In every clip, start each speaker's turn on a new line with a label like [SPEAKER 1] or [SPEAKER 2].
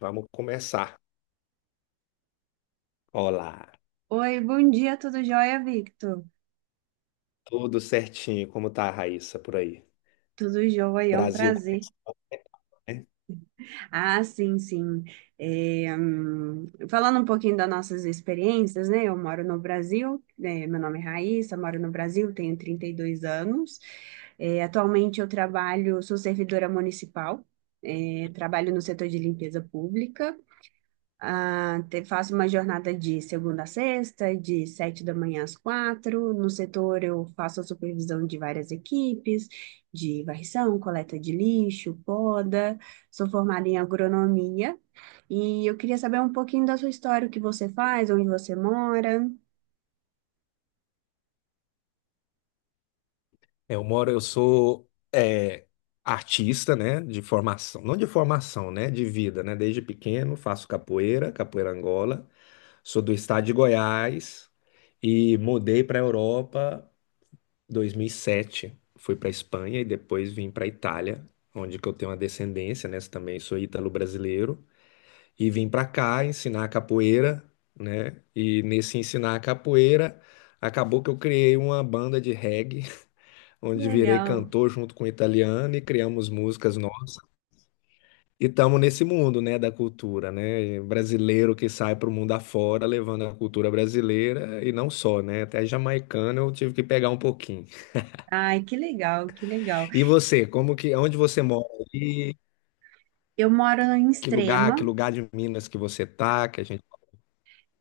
[SPEAKER 1] Vamos começar. Olá,
[SPEAKER 2] Oi, bom dia, tudo jóia, Victor?
[SPEAKER 1] tudo certinho? Como tá a Raíssa por aí?
[SPEAKER 2] Tudo jóia, é um
[SPEAKER 1] Brasil
[SPEAKER 2] prazer.
[SPEAKER 1] conhece, né?
[SPEAKER 2] Ah, sim, sim. É, falando um pouquinho das nossas experiências, né? Eu moro no Brasil, né, meu nome é Raíssa, moro no Brasil, tenho 32 anos. É, atualmente eu trabalho, sou servidora municipal, é, trabalho no setor de limpeza pública. Ah, faço uma jornada de segunda a sexta, de sete da manhã às quatro. No setor, eu faço a supervisão de várias equipes, de varrição, coleta de lixo, poda. Sou formada em agronomia. E eu queria saber um pouquinho da sua história, o que você faz, onde você mora.
[SPEAKER 1] Eu sou artista, né? De formação, não de formação, né? De vida, né? Desde pequeno faço capoeira, capoeira Angola. Sou do estado de Goiás e mudei para a Europa 2007. Fui para Espanha e depois vim para Itália, onde que eu tenho uma descendência, né? Também sou ítalo-brasileiro. E vim para cá ensinar capoeira, né? E nesse ensinar capoeira, acabou que eu criei uma banda de reggae,
[SPEAKER 2] Que
[SPEAKER 1] onde virei
[SPEAKER 2] legal.
[SPEAKER 1] cantor junto com o italiano e criamos músicas nossas. E estamos nesse mundo, né, da cultura, né? E brasileiro que sai para o mundo afora levando a cultura brasileira e não só, né? Até jamaicano eu tive que pegar um pouquinho.
[SPEAKER 2] Ai, que legal, que legal.
[SPEAKER 1] E você, como que, onde você mora aí?
[SPEAKER 2] Eu moro em
[SPEAKER 1] Que
[SPEAKER 2] Extrema.
[SPEAKER 1] lugar de Minas que você tá, que a gente...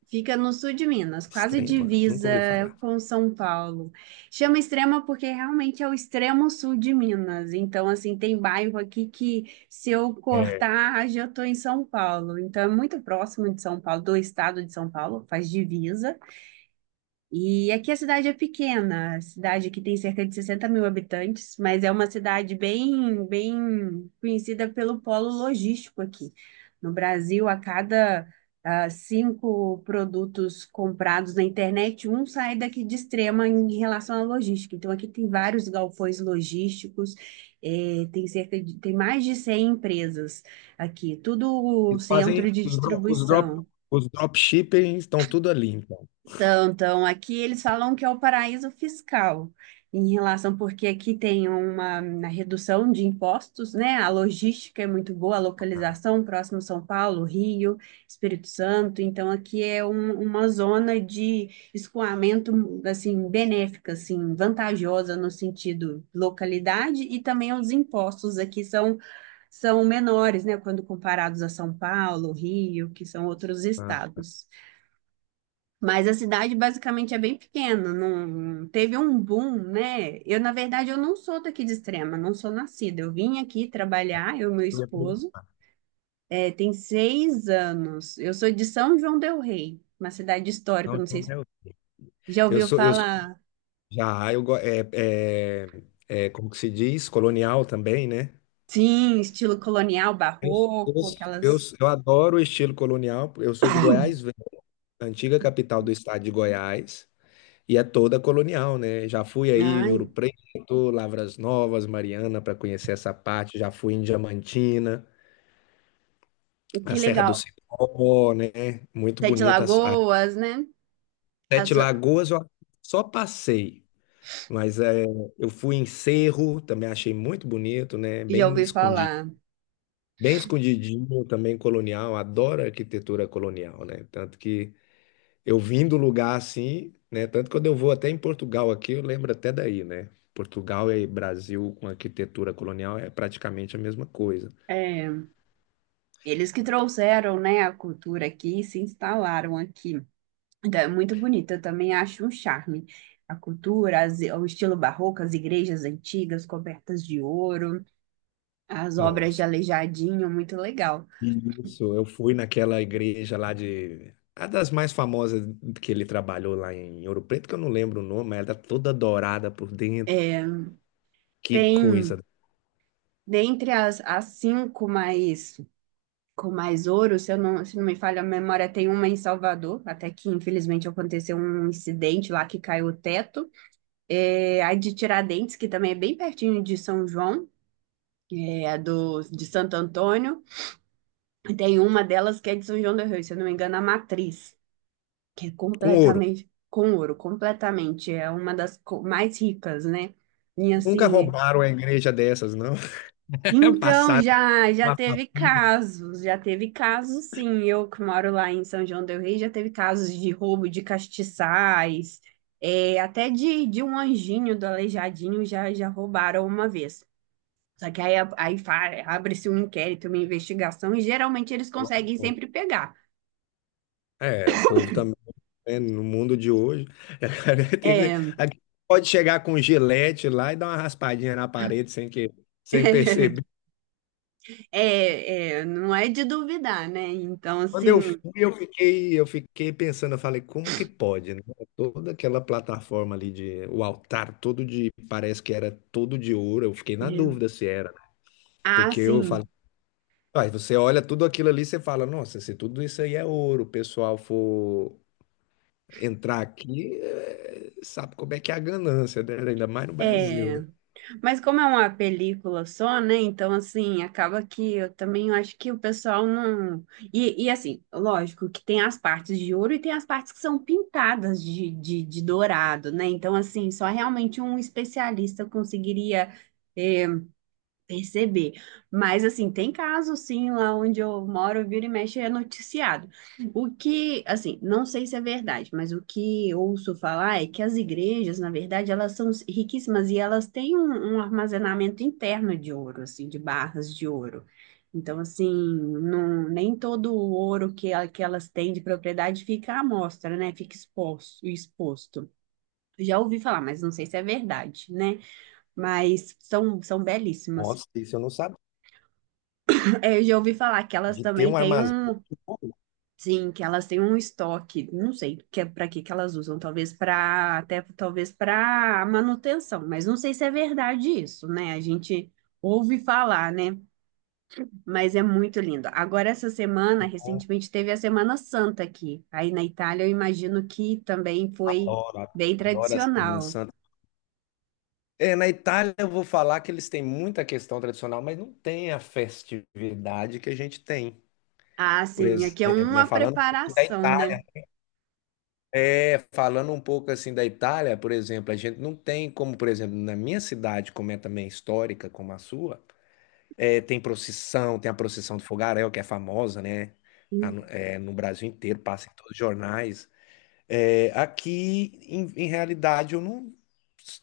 [SPEAKER 2] Fica no sul de Minas,
[SPEAKER 1] É
[SPEAKER 2] quase
[SPEAKER 1] Extrema, nunca
[SPEAKER 2] divisa
[SPEAKER 1] ouvi falar.
[SPEAKER 2] com São Paulo. Chama Extrema porque realmente é o extremo sul de Minas. Então, assim, tem bairro aqui que se eu cortar, já estou em São Paulo. Então, é muito próximo de São Paulo, do estado de São Paulo, faz divisa. E aqui a cidade é pequena, a cidade que tem cerca de 60 mil habitantes, mas é uma cidade bem, bem conhecida pelo polo logístico aqui. No Brasil, a cada cinco produtos comprados na internet, um sai daqui de Extrema em relação à logística. Então, aqui tem vários galpões logísticos, tem mais de 100 empresas aqui, tudo
[SPEAKER 1] Eles fazem
[SPEAKER 2] centro de
[SPEAKER 1] os dro- os drop,
[SPEAKER 2] distribuição.
[SPEAKER 1] os dropshipping estão tudo ali, então.
[SPEAKER 2] Então, então, aqui eles falam que é o paraíso fiscal, em relação, porque aqui tem uma redução de impostos, né? A logística é muito boa, a localização próximo São Paulo, Rio, Espírito Santo. Então, aqui é uma zona de escoamento, assim, benéfica, assim, vantajosa no sentido localidade e também os impostos aqui são, são menores, né? Quando comparados a São Paulo, Rio, que são outros
[SPEAKER 1] Tá?
[SPEAKER 2] estados. Mas a cidade basicamente é bem pequena, não teve um boom, né? Eu, na verdade, eu não sou daqui de Extrema, não sou nascida. Eu vim aqui trabalhar, eu e meu
[SPEAKER 1] E a produção,
[SPEAKER 2] esposo, é, tem 6 anos. Eu sou de São João del Rei, uma cidade histórica, não
[SPEAKER 1] então,
[SPEAKER 2] sei
[SPEAKER 1] né?
[SPEAKER 2] se já
[SPEAKER 1] Eu
[SPEAKER 2] ouviu
[SPEAKER 1] sou, eu sou-
[SPEAKER 2] falar.
[SPEAKER 1] já, eu go- é, é, como que se diz? Colonial também, né?
[SPEAKER 2] Sim, estilo colonial,
[SPEAKER 1] Eu, eu,
[SPEAKER 2] barroco,
[SPEAKER 1] eu,
[SPEAKER 2] aquelas.
[SPEAKER 1] eu adoro o estilo colonial. Eu sou de Goiás, Velho, a antiga capital do estado de Goiás, e é toda colonial, né? Já fui aí em
[SPEAKER 2] Ai,
[SPEAKER 1] Ouro Preto, Lavras Novas, Mariana, para conhecer essa parte. Já fui em Diamantina, a
[SPEAKER 2] que
[SPEAKER 1] Serra do
[SPEAKER 2] legal.
[SPEAKER 1] Cipó, né? Muito
[SPEAKER 2] Sete
[SPEAKER 1] bonita.
[SPEAKER 2] Lagoas, né? A
[SPEAKER 1] Sete
[SPEAKER 2] so-
[SPEAKER 1] Lagoas eu só passei, mas eu fui em Cerro, também achei muito bonito, né?
[SPEAKER 2] Já
[SPEAKER 1] Bem
[SPEAKER 2] ouvi
[SPEAKER 1] escondido,
[SPEAKER 2] falar.
[SPEAKER 1] bem escondidinho, também colonial, adoro arquitetura colonial, né? Tanto que eu vim do lugar assim, né? Tanto que quando eu vou até em Portugal aqui, eu lembro até daí, né? Portugal e Brasil com arquitetura colonial é praticamente a mesma coisa.
[SPEAKER 2] É, eles que trouxeram, né, a cultura aqui, e se instalaram aqui. Então, é muito bonito, eu também acho um charme. A cultura, o estilo barroco, as igrejas antigas cobertas de ouro, as obras de
[SPEAKER 1] Nossa.
[SPEAKER 2] Aleijadinho, muito legal.
[SPEAKER 1] Isso, eu fui naquela igreja lá de... A das mais famosas que ele trabalhou lá em Ouro Preto, que eu não lembro o nome, mas ela tá toda dourada por dentro. Que
[SPEAKER 2] Tem,
[SPEAKER 1] coisa.
[SPEAKER 2] dentre as cinco mais, com mais ouro, se eu não, se não me falha a memória, tem uma em Salvador, até que infelizmente aconteceu um incidente lá que caiu o teto. É, a de Tiradentes, que também é bem pertinho de São João, é, a do, de Santo Antônio. E tem uma delas que é de São João do Rio, se eu não me engano, a Matriz, que é
[SPEAKER 1] Com ouro.
[SPEAKER 2] completamente com ouro, completamente, é uma das mais ricas, né? E
[SPEAKER 1] Nunca
[SPEAKER 2] assim,
[SPEAKER 1] roubaram a igreja dessas, não.
[SPEAKER 2] então
[SPEAKER 1] Passaram
[SPEAKER 2] já
[SPEAKER 1] uma
[SPEAKER 2] teve
[SPEAKER 1] papinha.
[SPEAKER 2] casos, já teve casos sim, eu que moro lá em São João del Rei, já teve casos de roubo de castiçais, é, até de um anjinho do Aleijadinho já roubaram uma vez. Só que aí, abre-se um inquérito, uma investigação, e geralmente eles conseguem sempre pegar.
[SPEAKER 1] É, o povo também, né, no mundo de hoje,
[SPEAKER 2] É,
[SPEAKER 1] aqui pode chegar com gilete lá e dar uma raspadinha na parede sem perceber.
[SPEAKER 2] é, é, não é de duvidar, né? Então,
[SPEAKER 1] Quando eu fui,
[SPEAKER 2] assim,
[SPEAKER 1] eu fiquei pensando, eu falei, como que pode, né? Toda aquela plataforma ali de, o altar todo de, parece que era todo de ouro, eu fiquei na
[SPEAKER 2] é.
[SPEAKER 1] dúvida se era,
[SPEAKER 2] Ah,
[SPEAKER 1] porque eu falei,
[SPEAKER 2] sim.
[SPEAKER 1] ah, você olha tudo aquilo ali, você fala, nossa, se tudo isso aí é ouro, o pessoal for entrar aqui, sabe como é que é a ganância, né? Ainda mais no Brasil,
[SPEAKER 2] É,
[SPEAKER 1] né?
[SPEAKER 2] mas como é uma película só, né? Então, assim, acaba que eu também acho que o pessoal não. Assim, lógico que tem as partes de ouro e tem as partes que são pintadas de dourado, né? Então, assim, só realmente um especialista conseguiria, é, perceber. Mas, assim, tem casos, sim, lá onde eu moro, vira e mexe, é noticiado. O que, assim, não sei se é verdade, mas o que ouço falar é que as igrejas, na verdade, elas são riquíssimas e elas têm um armazenamento interno de ouro, assim, de barras de ouro. Então, assim, não, nem todo o ouro que, que elas têm de propriedade fica à mostra, né? Fica exposto, exposto. Já ouvi falar, mas não sei se é verdade, né? Mas são, são belíssimas.
[SPEAKER 1] Nossa, isso eu não sabia.
[SPEAKER 2] É, eu já ouvi falar que elas
[SPEAKER 1] De ter
[SPEAKER 2] também
[SPEAKER 1] um
[SPEAKER 2] têm
[SPEAKER 1] armazém,
[SPEAKER 2] um, sim, que elas têm um estoque, não sei que é para que que elas usam, talvez para até talvez para manutenção, mas não sei se é verdade isso, né? A gente ouve falar, né? Mas é muito lindo. Agora essa semana,
[SPEAKER 1] eu
[SPEAKER 2] recentemente teve a Semana Santa aqui. Aí na Itália, eu imagino que também foi
[SPEAKER 1] adoro,
[SPEAKER 2] bem
[SPEAKER 1] adoro a Semana
[SPEAKER 2] tradicional.
[SPEAKER 1] Santa. É, na Itália eu vou falar que eles têm muita questão tradicional, mas não tem a festividade que a gente tem.
[SPEAKER 2] Ah,
[SPEAKER 1] Por
[SPEAKER 2] sim, aqui é
[SPEAKER 1] exemplo, né,
[SPEAKER 2] uma preparação, né?
[SPEAKER 1] Falando um pouco assim da Itália, por exemplo, a gente não tem como, por exemplo, na minha cidade, como é também histórica, como a sua, tem procissão, tem a procissão do fogaréu, que é famosa, né? No Brasil inteiro, passa em todos os jornais. É, aqui, em realidade, eu não.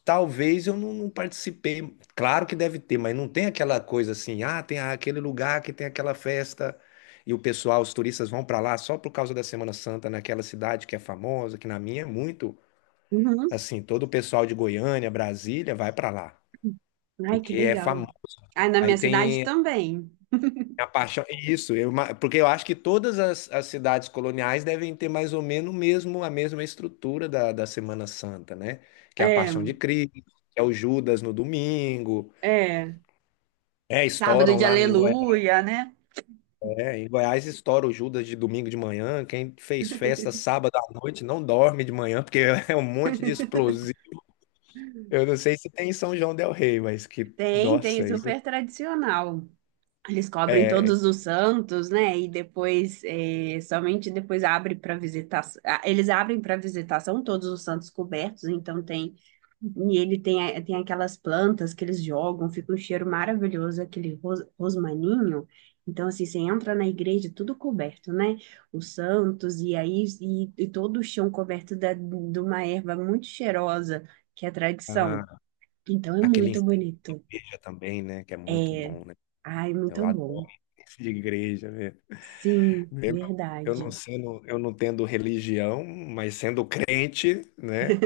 [SPEAKER 1] Talvez eu não, não participei. Claro que deve ter, mas não tem aquela coisa assim, ah, tem aquele lugar que tem aquela festa e o pessoal, os turistas vão para lá só por causa da Semana Santa naquela cidade que é famosa, que na minha é muito
[SPEAKER 2] Uhum.
[SPEAKER 1] assim, todo o pessoal de Goiânia, Brasília vai para lá,
[SPEAKER 2] Ai, que
[SPEAKER 1] porque é
[SPEAKER 2] legal.
[SPEAKER 1] famoso.
[SPEAKER 2] Aí na
[SPEAKER 1] Aí
[SPEAKER 2] minha cidade
[SPEAKER 1] tem
[SPEAKER 2] também.
[SPEAKER 1] é a paixão, é isso, porque eu acho que todas as cidades coloniais devem ter mais ou menos o mesmo, a mesma estrutura da Semana Santa, né? Que é a Paixão
[SPEAKER 2] É.
[SPEAKER 1] de Cristo, que é o Judas no domingo,
[SPEAKER 2] É, sábado
[SPEAKER 1] estouram
[SPEAKER 2] de
[SPEAKER 1] lá em Goiás,
[SPEAKER 2] aleluia, né?
[SPEAKER 1] em Goiás estoura o Judas de domingo de manhã, quem fez festa sábado à noite não dorme de manhã, porque é um monte de explosivo. Eu não sei se tem em São João del Rei, mas que,
[SPEAKER 2] Tem, tem,
[SPEAKER 1] nossa, isso
[SPEAKER 2] super tradicional. Eles cobrem
[SPEAKER 1] é...
[SPEAKER 2] todos os santos, né? E depois, eh, somente depois abre para visitação. Eles abrem para visitação todos os santos cobertos, então tem. E ele tem, tem aquelas plantas que eles jogam, fica um cheiro maravilhoso, aquele rosmaninho. Então, assim, você entra na igreja, tudo coberto, né? Os santos, e aí, e todo o chão coberto da, de uma erva muito cheirosa, que é a tradição.
[SPEAKER 1] Ah,
[SPEAKER 2] Então, é
[SPEAKER 1] aquele
[SPEAKER 2] muito
[SPEAKER 1] enseja
[SPEAKER 2] bonito.
[SPEAKER 1] também, né? Que é muito
[SPEAKER 2] É,
[SPEAKER 1] bom, né?
[SPEAKER 2] ai,
[SPEAKER 1] Eu
[SPEAKER 2] muito
[SPEAKER 1] adoro
[SPEAKER 2] bom.
[SPEAKER 1] isso de igreja, velho.
[SPEAKER 2] Sim,
[SPEAKER 1] Mesmo eu não
[SPEAKER 2] verdade.
[SPEAKER 1] sendo, eu não tendo religião, mas sendo crente, né?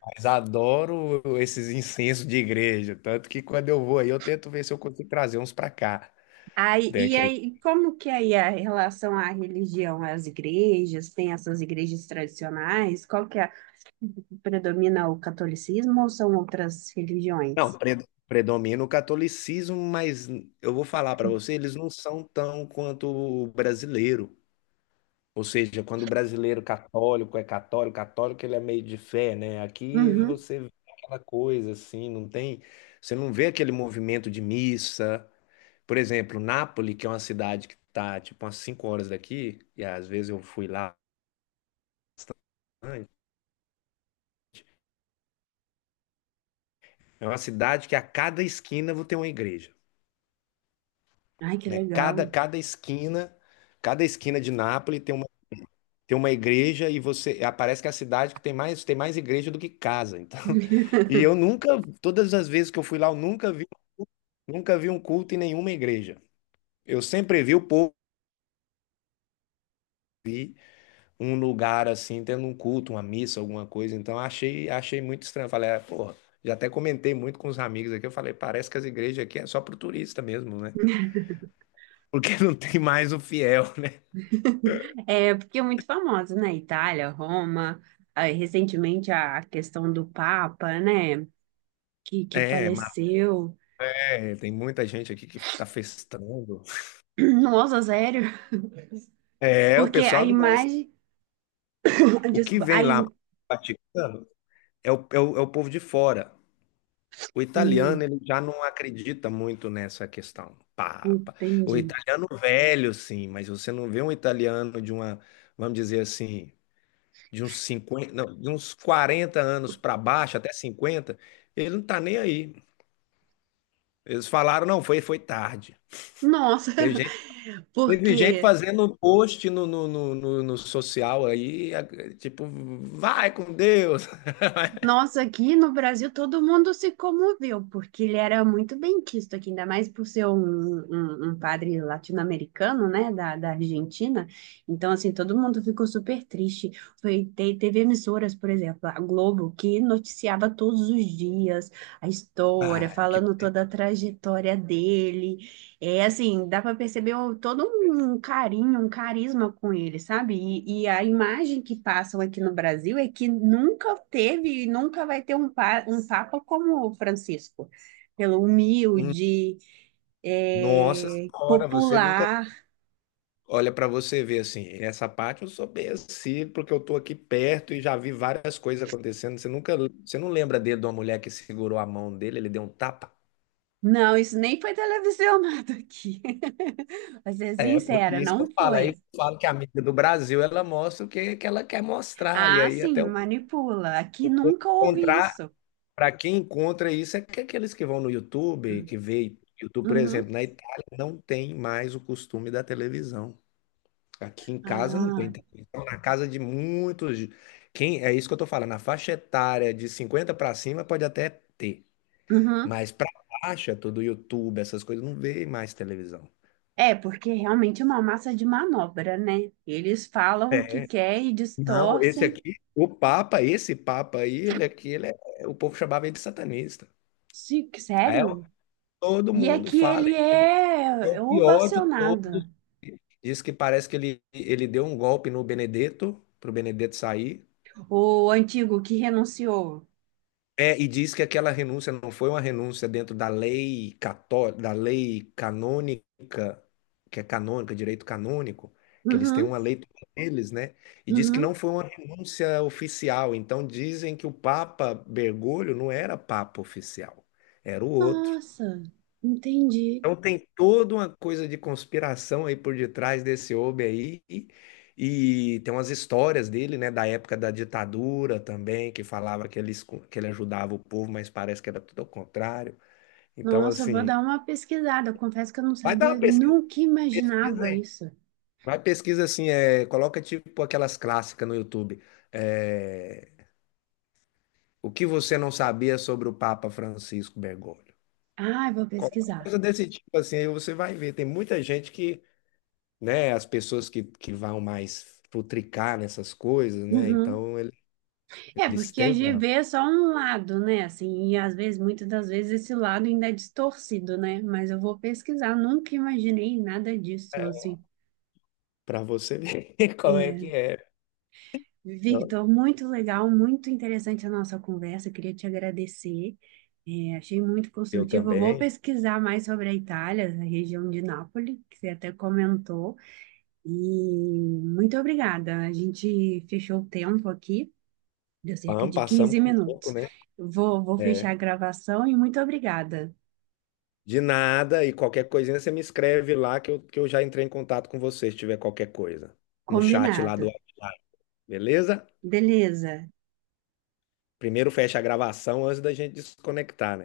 [SPEAKER 1] Mas adoro esses incensos de igreja. Tanto que quando eu vou aí, eu tento ver se eu consigo trazer uns pra cá.
[SPEAKER 2] Aí,
[SPEAKER 1] Né?
[SPEAKER 2] e aí, como que é aí a relação à religião, às igrejas, tem essas igrejas tradicionais? Qual que é? Predomina o catolicismo ou são outras
[SPEAKER 1] Não,
[SPEAKER 2] religiões?
[SPEAKER 1] predomina o catolicismo, mas eu vou falar pra você, eles não são tão quanto o brasileiro. Ou seja, quando o brasileiro católico é católico, católico ele é meio de fé, né? Aqui
[SPEAKER 2] Uhum.
[SPEAKER 1] você vê aquela coisa assim, não tem, você não vê aquele movimento de missa. Por exemplo, Nápoles, que é uma cidade que está tipo umas 5 horas daqui, e às vezes eu fui lá bastante, é uma cidade que a cada esquina vou ter uma igreja,
[SPEAKER 2] Ai, que
[SPEAKER 1] né? Cada
[SPEAKER 2] legal.
[SPEAKER 1] cada esquina, cada esquina de Nápoles tem uma igreja, e você parece que é a cidade que tem mais igreja do que casa, então. e eu nunca Todas as vezes que eu fui lá, eu nunca vi, nunca vi um culto em nenhuma igreja. Eu sempre vi o povo, vi um lugar assim tendo um culto, uma missa, alguma coisa. Então achei muito estranho. Eu falei, ah, porra, já até comentei muito com os amigos aqui. Eu falei, parece que as igrejas aqui é só pro turista mesmo, né? Porque não tem mais o fiel, né?
[SPEAKER 2] É, porque é muito famosa, né? Itália, Roma, aí, recentemente a questão do Papa, né? Que
[SPEAKER 1] é, mas,
[SPEAKER 2] faleceu.
[SPEAKER 1] é tem muita gente aqui que tá festando.
[SPEAKER 2] Nossa, sério?
[SPEAKER 1] É, o
[SPEAKER 2] Porque a
[SPEAKER 1] pessoal não gosta.
[SPEAKER 2] imagem.
[SPEAKER 1] O que
[SPEAKER 2] Desculpa,
[SPEAKER 1] vem lá pro Vaticano é o povo de fora. O
[SPEAKER 2] hum,
[SPEAKER 1] italiano ele já não acredita muito nessa questão. Papa. O
[SPEAKER 2] entendi.
[SPEAKER 1] italiano velho, sim, mas você não vê um italiano de uma, vamos dizer assim, de uns 50, não, de uns 40 anos para baixo, até 50, ele não tá nem aí. Eles falaram, não, foi tarde.
[SPEAKER 2] Nossa,
[SPEAKER 1] Teve gente, teve gente
[SPEAKER 2] porque
[SPEAKER 1] fazendo um post no social aí, tipo, vai com Deus.
[SPEAKER 2] nossa, aqui no Brasil todo mundo se comoveu, porque ele era muito bem quisto aqui, ainda mais por ser um padre latino-americano, né, da Argentina. Então, assim, todo mundo ficou super triste. Foi, teve emissoras, por exemplo, a Globo, que noticiava todos os dias a história,
[SPEAKER 1] Ah, que
[SPEAKER 2] falando toda a trajetória dele. É assim, dá para perceber todo um carinho, um carisma com ele, sabe? E a imagem que passam aqui no Brasil é que nunca teve e nunca vai ter um, um papa como o Francisco, pelo
[SPEAKER 1] um.
[SPEAKER 2] humilde,
[SPEAKER 1] Nossa
[SPEAKER 2] é,
[SPEAKER 1] Senhora, você nunca
[SPEAKER 2] popular.
[SPEAKER 1] olha para você ver assim. Essa parte eu sou bem assim, porque eu tô aqui perto e já vi várias coisas acontecendo. Você nunca, você não lembra dele de uma mulher que segurou a mão dele, ele deu um tapa?
[SPEAKER 2] Não, isso nem foi televisionado aqui. Pra ser
[SPEAKER 1] É, porque
[SPEAKER 2] sincera,
[SPEAKER 1] isso que
[SPEAKER 2] não
[SPEAKER 1] eu falo. Aí eu
[SPEAKER 2] foi.
[SPEAKER 1] falo que a mídia do Brasil ela mostra o que, que ela quer mostrar. E
[SPEAKER 2] Ah,
[SPEAKER 1] aí até
[SPEAKER 2] sim,
[SPEAKER 1] eu
[SPEAKER 2] manipula. Aqui nunca houve
[SPEAKER 1] encontrar,
[SPEAKER 2] isso.
[SPEAKER 1] para quem encontra isso, é que aqueles que vão no YouTube, que vê YouTube, por
[SPEAKER 2] Uhum.
[SPEAKER 1] exemplo, na Itália não tem mais o costume da televisão. Aqui em casa não tem
[SPEAKER 2] Ah,
[SPEAKER 1] televisão. Na casa de muitos. Quem, é isso que eu tô falando. Na faixa etária de 50 para cima pode até ter.
[SPEAKER 2] uhum.
[SPEAKER 1] Mas para baixa, tudo YouTube, essas coisas, não vê mais televisão.
[SPEAKER 2] É, porque realmente é uma massa de manobra, né? Eles falam o que
[SPEAKER 1] É.
[SPEAKER 2] quer e
[SPEAKER 1] Não, esse
[SPEAKER 2] distorcem.
[SPEAKER 1] aqui, o Papa, esse Papa aí, ele aqui, ele é, o povo chamava ele de satanista.
[SPEAKER 2] Sim,
[SPEAKER 1] Aí eu-
[SPEAKER 2] sério?
[SPEAKER 1] todo
[SPEAKER 2] E é
[SPEAKER 1] mundo
[SPEAKER 2] que
[SPEAKER 1] fala,
[SPEAKER 2] ele
[SPEAKER 1] ele é o
[SPEAKER 2] é
[SPEAKER 1] pior de todos.
[SPEAKER 2] ovacionado,
[SPEAKER 1] Diz que parece que ele deu um golpe no Benedetto, pro Benedetto sair.
[SPEAKER 2] o antigo que renunciou.
[SPEAKER 1] É, e diz que aquela renúncia não foi uma renúncia dentro da lei católica, da lei canônica, que é canônica, direito canônico, que eles têm
[SPEAKER 2] Uhum,
[SPEAKER 1] uma lei toda eles, né? E diz que
[SPEAKER 2] uhum.
[SPEAKER 1] não foi uma renúncia oficial. Então dizem que o Papa Bergoglio não era Papa oficial, era o outro.
[SPEAKER 2] Nossa, entendi.
[SPEAKER 1] Então tem toda uma coisa de conspiração aí por detrás desse homem aí. E tem umas histórias dele, né, da época da ditadura também, que falava que ele, que ele ajudava o povo, mas parece que era tudo ao contrário. Então,
[SPEAKER 2] Nossa, eu vou
[SPEAKER 1] assim,
[SPEAKER 2] dar uma pesquisada. Eu confesso que eu não
[SPEAKER 1] vai dar
[SPEAKER 2] sabia,
[SPEAKER 1] uma pesquisa,
[SPEAKER 2] nunca
[SPEAKER 1] pesquisa
[SPEAKER 2] imaginava
[SPEAKER 1] aí.
[SPEAKER 2] isso.
[SPEAKER 1] Vai pesquisa assim, coloca tipo aquelas clássicas no YouTube. É, o que você não sabia sobre o Papa Francisco Bergoglio?
[SPEAKER 2] Ah, eu vou
[SPEAKER 1] Qualquer
[SPEAKER 2] pesquisar.
[SPEAKER 1] coisa desse tipo assim, aí você vai ver. Tem muita gente que, né, as pessoas que vão mais futricar nessas coisas, né?
[SPEAKER 2] Uhum.
[SPEAKER 1] Então ele-
[SPEAKER 2] É,
[SPEAKER 1] eles
[SPEAKER 2] porque a
[SPEAKER 1] têm
[SPEAKER 2] gente
[SPEAKER 1] uma...
[SPEAKER 2] vê só um lado, né? Assim, e às vezes, muitas das vezes, esse lado ainda é distorcido, né? Mas eu vou pesquisar, nunca imaginei nada disso, assim.
[SPEAKER 1] para você ver como é que
[SPEAKER 2] É,
[SPEAKER 1] é. Eu
[SPEAKER 2] Victor, muito legal, muito interessante a nossa conversa, queria te agradecer. É, achei muito
[SPEAKER 1] eu
[SPEAKER 2] construtivo. Eu vou
[SPEAKER 1] também.
[SPEAKER 2] pesquisar mais sobre a Itália, a região de Nápoles, que você até comentou. E muito obrigada. A gente fechou o tempo aqui. Deu cerca
[SPEAKER 1] Vamos,
[SPEAKER 2] de
[SPEAKER 1] passamos
[SPEAKER 2] 15
[SPEAKER 1] com o tempo,
[SPEAKER 2] minutos.
[SPEAKER 1] né?
[SPEAKER 2] Vou, vou fechar
[SPEAKER 1] É.
[SPEAKER 2] a gravação e muito obrigada.
[SPEAKER 1] De nada, e qualquer coisinha você me escreve lá que eu, já entrei em contato com você se tiver qualquer coisa. No chat lá
[SPEAKER 2] Combinado.
[SPEAKER 1] do WhatsApp, beleza?
[SPEAKER 2] Beleza.
[SPEAKER 1] Primeiro fecha a gravação antes da gente desconectar, né?